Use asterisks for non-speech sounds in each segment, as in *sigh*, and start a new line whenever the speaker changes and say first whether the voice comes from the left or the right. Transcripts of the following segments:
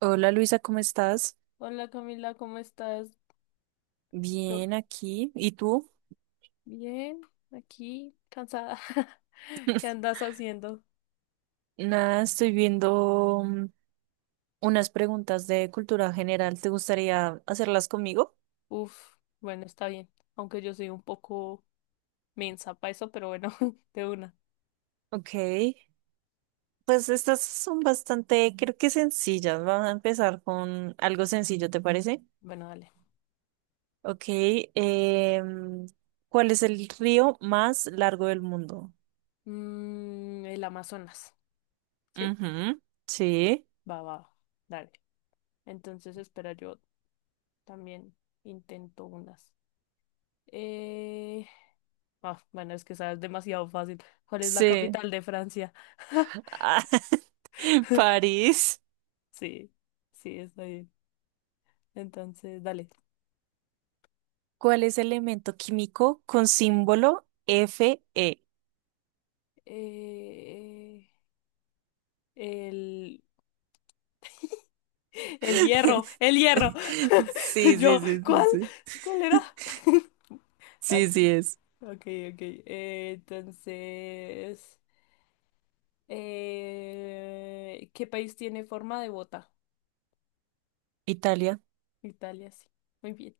right: Hola Luisa, ¿cómo estás?
left: Hola Camila, ¿cómo estás? Yo
right: Bien aquí. ¿Y tú?
left: bien, aquí, cansada. *laughs* ¿Qué andas haciendo?
right: Nada, estoy viendo unas preguntas de cultura general. ¿Te gustaría hacerlas conmigo?
left: Uf, bueno, está bien. Aunque yo soy un poco mensa para eso, pero bueno, *laughs* de una.
right: Ok. Pues estas son bastante, creo que sencillas. Vamos a empezar con algo sencillo, ¿te parece?
left: Bueno, dale.
right: Ok. em, ¿Cuál es el río más largo del mundo?
left: El Amazonas, ¿sí?
right: Ujú, sí.
left: Va, va, va, dale. Entonces, espera, yo también intento unas. Eh... ah, bueno, es que sabes demasiado fácil. ¿Cuál es la
right: Sí.
left: capital de Francia? *laughs*
right: *laughs* Ah, *laughs* París.
left: Sí, sí, está bien. Entonces, dale.
right: ¿Cuál es el elemento químico con símbolo Fe?
left: Eh, el, el hierro,
right: *laughs*
left: el hierro. *laughs*
right: Sí, sí,
left: Yo,
right: sí, sí,
left: ¿cuál?
right: sí.
left: ¿Cuál era? *laughs*
right: Sí, sí
left: Aquí.
right: es.
left: Ok, ok. Entonces, ¿qué país tiene forma de bota?
right: Italia.
left: Italia, sí. Muy bien.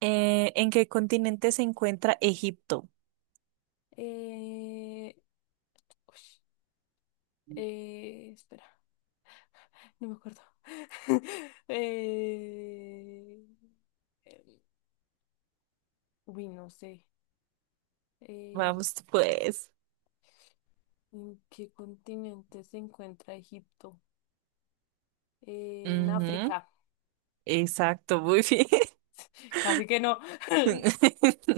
right: ¿En qué continente se encuentra Egipto?
left: Eh, ush, espera, no me acuerdo. *laughs* eh, em, uy, no sé. Eh,
right: Vamos, pues.
left: ¿En qué continente se encuentra Egipto? En
right: Ujú,
left: África.
right: exacto, muy bien.
left: *laughs* Casi que no. *laughs*
right: *laughs*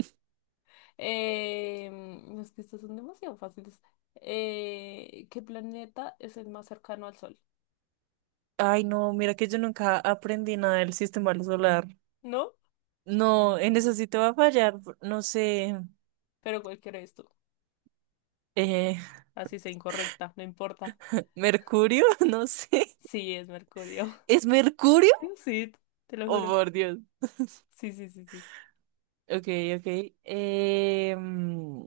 left: Es que estos son demasiado fáciles. ¿Qué planeta es el más cercano al Sol?
right: Ay, no, mira que yo nunca aprendí nada del sistema solar.
left: ¿No?
right: No, en eso sí te va a fallar. No sé.
left: Pero cualquiera es tú.
right: Eh,
left: Así sea incorrecta, no importa.
right: *laughs* ¿Mercurio? *laughs* No sé.
left: Sí, es Mercurio.
right: ¿Es Mercurio?
left: *laughs* Sí, te lo
right: Oh,
left: juro.
right: por Dios.
left: Sí, sí, sí, sí.
right: Ok, ok. Eh, mm,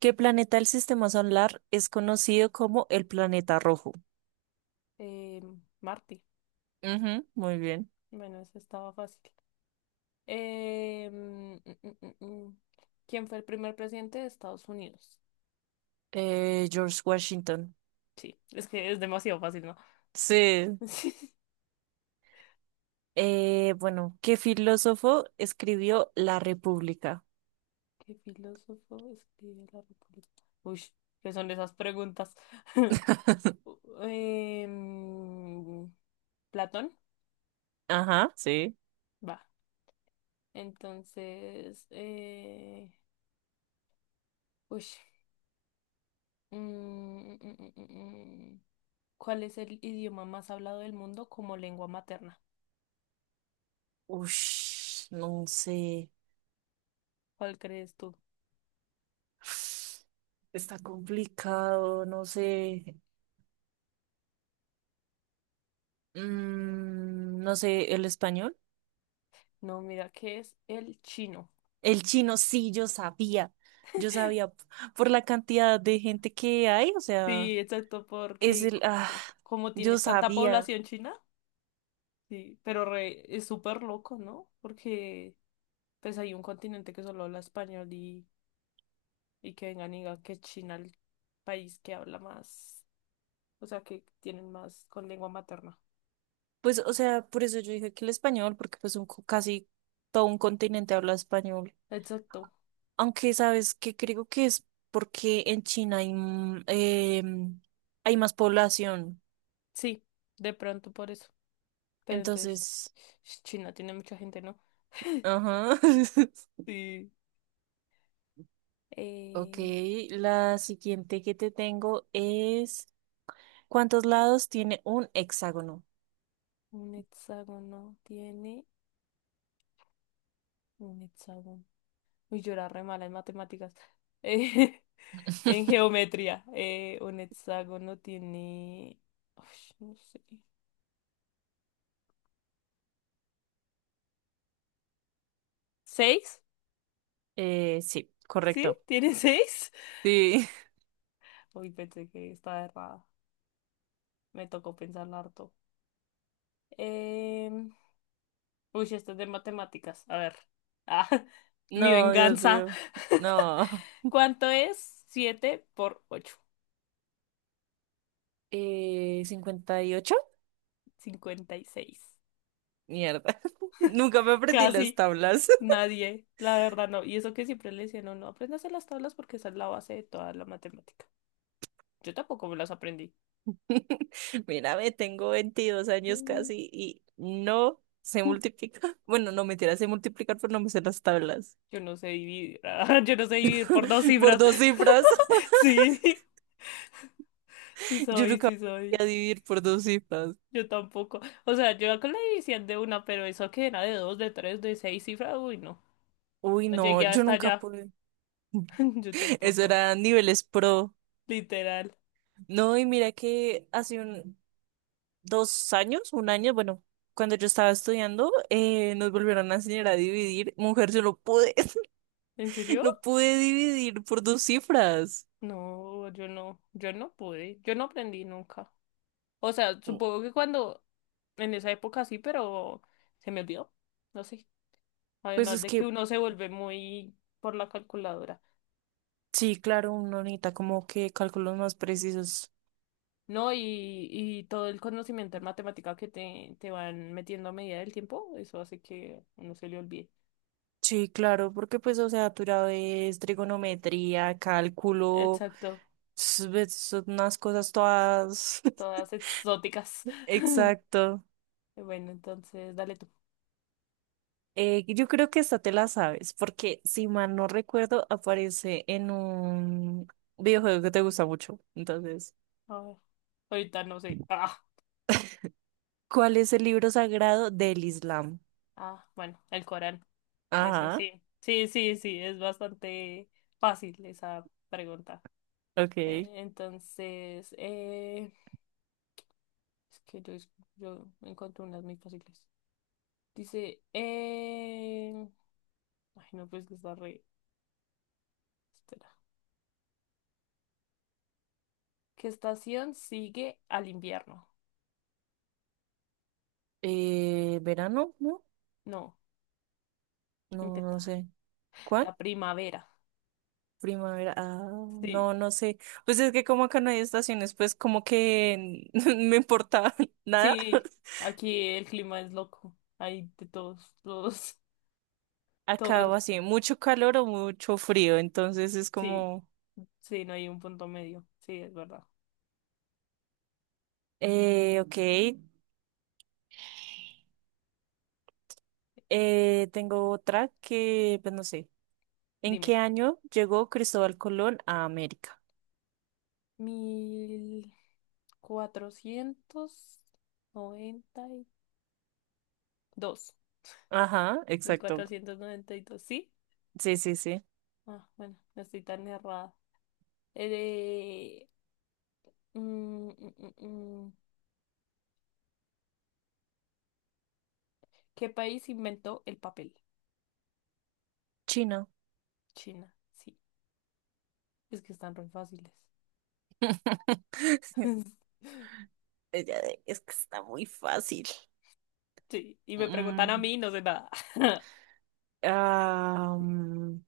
right: ¿Qué planeta del sistema solar es conocido como el planeta rojo?
left: Marte.
right: Ujú, muy bien.
left: Bueno, eso estaba fácil. Em, mm, mm, mm, mm. ¿Quién fue el primer presidente de Estados Unidos?
right: George Washington.
left: Sí, es que es demasiado fácil, ¿no?
right: Sí.
left: *laughs*
right: Bueno, ¿qué filósofo escribió La República?
left: ¿Qué filósofo escribe la República? Uy, ¿qué son esas preguntas? *laughs* U- Em, ¿Platón?
right: Ajá, sí.
left: Va. Entonces, uy, mm, mm, mm, mm, mm. ¿cuál es el idioma más hablado del mundo como lengua materna?
right: Ush, no sé.
left: ¿Cuál crees tú?
right: *sighs* Está complicado, no sé. No sé, ¿el español?
left: No, mira, ¿qué es el chino?
right: El chino, sí, yo sabía, por la cantidad de gente que hay, o sea,
left: Sí, exacto,
right: es
left: porque
right: el,
left: como tiene
right: yo
left: tanta
right: sabía,
left: población china. Sí, pero es súper loco, ¿no? Porque pues hay un continente que solo habla español y que vengan y digan que China el país que habla más, o sea, que tienen más con lengua materna.
right: pues, o sea, por eso yo dije que el español, porque pues casi todo un continente habla español,
left: Exacto.
right: aunque sabes que creo que es porque en China hay más población,
left: Sí, de pronto por eso. Pero entonces,
right: entonces,
left: China tiene mucha gente, ¿no?
right: ajá, *laughs*
left: Sí.
right: ok,
left: Eh,
right: la siguiente que te tengo es, ¿cuántos lados tiene un hexágono?
left: un hexágono tiene un hexágono. Uy, yo era re mala en matemáticas. *laughs* En
right: *laughs*
left: geometría, un hexágono tiene... Ush, no sé. ¿Seis?
right: Sí,
left: ¿Sí?
right: correcto.
left: ¿Tiene seis?
right: Sí. *laughs*
left: *laughs* Uy, pensé que estaba errada. Me tocó pensarlo harto. Em, Uy, esto es de matemáticas. A ver. Ah, *laughs* mi
right: No, Dios
left: venganza.
right: mío. No. *laughs*
left: ¿Cuánto es? Siete por ocho.
right: 58.
left: Cincuenta y seis.
right: Mierda. *laughs* Nunca me aprendí las
left: Casi
right: tablas.
left: nadie. La verdad no. Y eso que siempre le decían, no, no, apréndase las tablas porque esa es la base de toda la matemática. Yo tampoco me las aprendí.
right: *laughs* Mírame, tengo 22 años
left: Mm.
right: casi y no sé
left: *laughs*
right: multiplicar. *laughs* Bueno, no, mentira, sé multiplicar, pero no me sé las tablas.
left: Yo no sé dividir. *laughs* Yo no sé dividir por dos
right: *laughs* Por
left: cifras.
right: dos
left: *laughs*
right: cifras.
left: Sí, sí
right: *laughs* Yo
left: soy,
right: nunca
left: sí soy.
right: podía dividir por dos cifras.
left: Yo tampoco. O sea, yo con la división de una, pero eso que era de dos, de tres, de seis cifras, uy, no.
right: Uy,
left: No
right: no,
left: llegué
right: yo
left: hasta
right: nunca
left: allá.
right: pude.
left: *laughs*
right: *laughs*
left: Yo
right: Eso
left: tampoco.
right: era niveles pro.
left: Literal.
right: No, y mira que hace un, 2 años, un año, bueno, cuando yo estaba estudiando, nos volvieron a enseñar a dividir. Mujer, yo no pude,
left: ¿En
right: *laughs*
left: serio?
right: no pude dividir por dos cifras.
left: No, yo no. Yo no pude. Yo no aprendí nunca. O sea, supongo que cuando, en esa época sí, pero se me olvidó. No sé.
right: Pues
left: Además
right: es
left: de que
right: que,
left: uno se vuelve muy por la calculadora.
right: sí, claro, uno necesita como que cálculos más precisos.
left: ¿No? Y todo el conocimiento en matemática que te van metiendo a medida del tiempo, eso hace que uno se le olvide.
right: Sí, claro, porque pues, o sea, tú ya ves trigonometría, cálculo,
left: Exacto,
right: ves unas cosas todas. *laughs*
left: todas exóticas. *laughs*
right: Exacto.
left: Bueno, entonces dale tú.
right: Yo creo que esta te la sabes, porque si mal no recuerdo, aparece en un videojuego que te gusta mucho. Entonces,
left: A ver. Ahorita no sé.
right: ¿cuál es el libro sagrado del Islam?
left: Ah, bueno, el Corán. Ese
right: Ajá,
left: sí. Sí, sí, sí, es bastante fácil esa pregunta.
right: ok.
left: Entonces, es que yo, yo encontré unas muy fáciles. Dice, ay, no, pues que está re. Espera. ¿Qué estación sigue al invierno?
right: ¿Verano? No,
left: No,
right: no,
left: intenta.
right: no sé.
left: La
right: ¿Cuál?
left: primavera.
right: Primavera. Ah,
left: Sí.
right: no, no sé. Pues es que como acá no hay estaciones, pues como que *laughs* me importa *laughs* nada.
left: Sí, aquí el clima es loco. Hay de todos, todos,
right: Acá
left: todos.
right: o así,
left: *laughs*
right: mucho calor o mucho frío, entonces es
left: Sí,
right: como...
left: sí, no hay un punto medio. Sí, es verdad.
right: Ok, tengo otra que, pues no sé. ¿En
left: Dime.
right: qué año llegó Cristóbal Colón a América?
left: Mil cuatrocientos noventa y dos.
right: Ajá,
left: Mil
right: exacto.
left: cuatrocientos noventa y dos, ¿sí?
right: Sí, sí, sí.
left: Ah, bueno, no estoy tan errada. Eh, mm, mm, mm, mm. ¿Qué país inventó el papel?
right: Chino.
left: China. Sí, es que están re fáciles.
right: *laughs*
left: *laughs*
right: Es que está muy fácil.
left: Sí, y me preguntan a
right: Mm,
left: mí, no sé nada. *laughs*
right: ah, mm,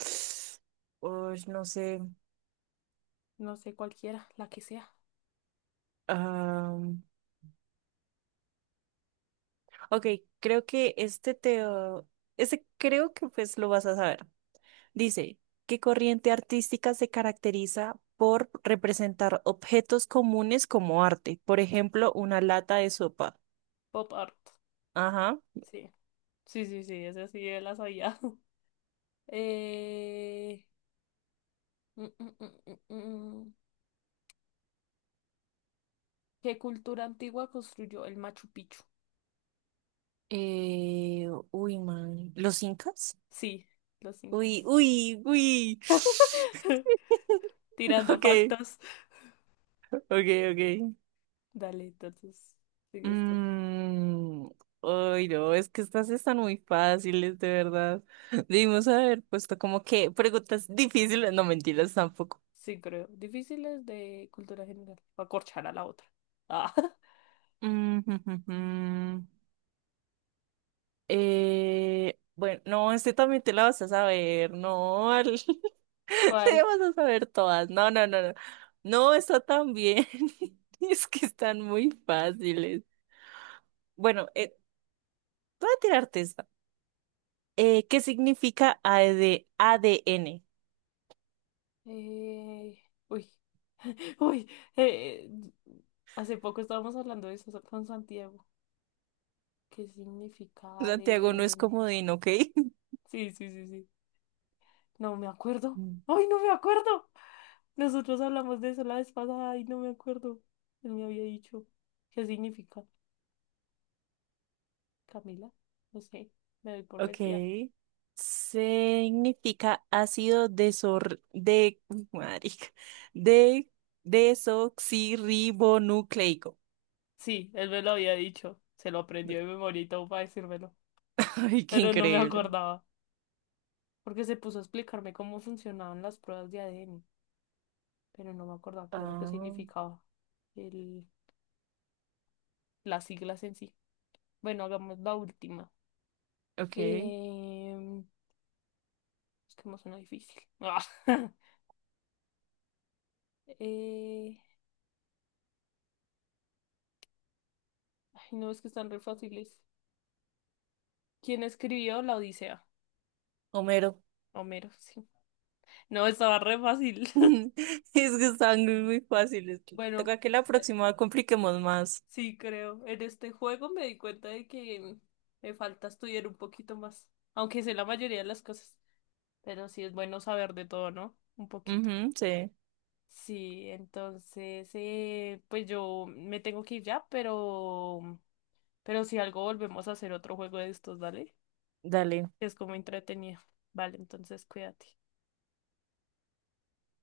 right: *sniffs* uy, no sé.
left: No sé cualquiera, la que sea.
right: Ah, ok, creo que este te... Este creo que pues lo vas a saber. Dice, ¿qué corriente artística se caracteriza por representar objetos comunes como arte? Por ejemplo, una lata de sopa.
left: Pop art.
right: Ajá.
left: Sí, sí, sí, sí, esa sí la sabía. *laughs* Eh... mm, mm, mm, mm, mm. mm. ¿Qué cultura antigua construyó el Machu Picchu?
right: Uy, man. ¿Los incas?
left: Sí, los
right: Uy,
left: incas.
right: uy, uy. *laughs* *sighs*
left: *laughs* Tirando
right: Ok,
left: factos.
right: ok, ok.
left: Dale, entonces, sigue esto.
right: Mm, Ay, no, es que estas están muy fáciles, de verdad. *laughs* Debimos haber puesto como que preguntas difíciles, no mentiras tampoco.
left: Sí, creo. Difíciles de cultura general. Va a corchar a la otra. Ah.
right: Mm, *laughs* bueno, no, este también te la vas a saber, no, *laughs* te
left: ¿Cuál?
right: vas a saber todas, no, no, no, no, no, está tan bien. *laughs* Es que están muy fáciles. Bueno, voy a tirarte esta. ¿Qué significa A AD ADN?
left: Eh, uy, *laughs* uy, eh, hace poco estábamos hablando de eso con Santiago. ¿Qué significa
right: Santiago no es
left: ADN?
right: comodín, ¿ok?
left: Sí, sí, sí, sí. No me acuerdo.
right: Mm. *laughs*
left: ¡Ay, no me acuerdo! Nosotros hablamos de eso la vez pasada y no me acuerdo. Él me había dicho. ¿Qué significa? Camila, no sé, me doy por
right: Ok.
left: vencida.
right: Significa ácido desor de, marica, de desoxirribonucleico.
left: Sí, él me lo había dicho. Se lo aprendió de memoria y todo para decírmelo.
right: Ay, qué
left: Pero no me
right: increíble.
left: acordaba, porque se puso a explicarme cómo funcionaban las pruebas de ADN, pero no me acordaba qué era lo que
right: Ah,
left: significaba el, las siglas en sí. Bueno, hagamos la última.
right: ok.
left: Em, es que me suena difícil. *laughs* Eh, ay, no, es que están re fáciles. ¿Quién escribió la Odisea?
right: Homero.
left: Homero, sí. No, estaba re fácil. *laughs*
right: *laughs* Es que están muy muy fáciles.
left: Bueno,
right: Toca que la
left: eh,
right: próxima compliquemos más.
left: sí, creo. En este juego me di cuenta de que me falta estudiar un poquito más, aunque sé la mayoría de las cosas. Pero sí es bueno saber de todo, ¿no? Un poquito.
right: Ujú, sí.
left: Sí, entonces, pues yo me tengo que ir ya, pero si algo volvemos a hacer otro juego de estos, ¿vale?
right: Dale.
left: Que es como entretenido. Vale, entonces cuídate.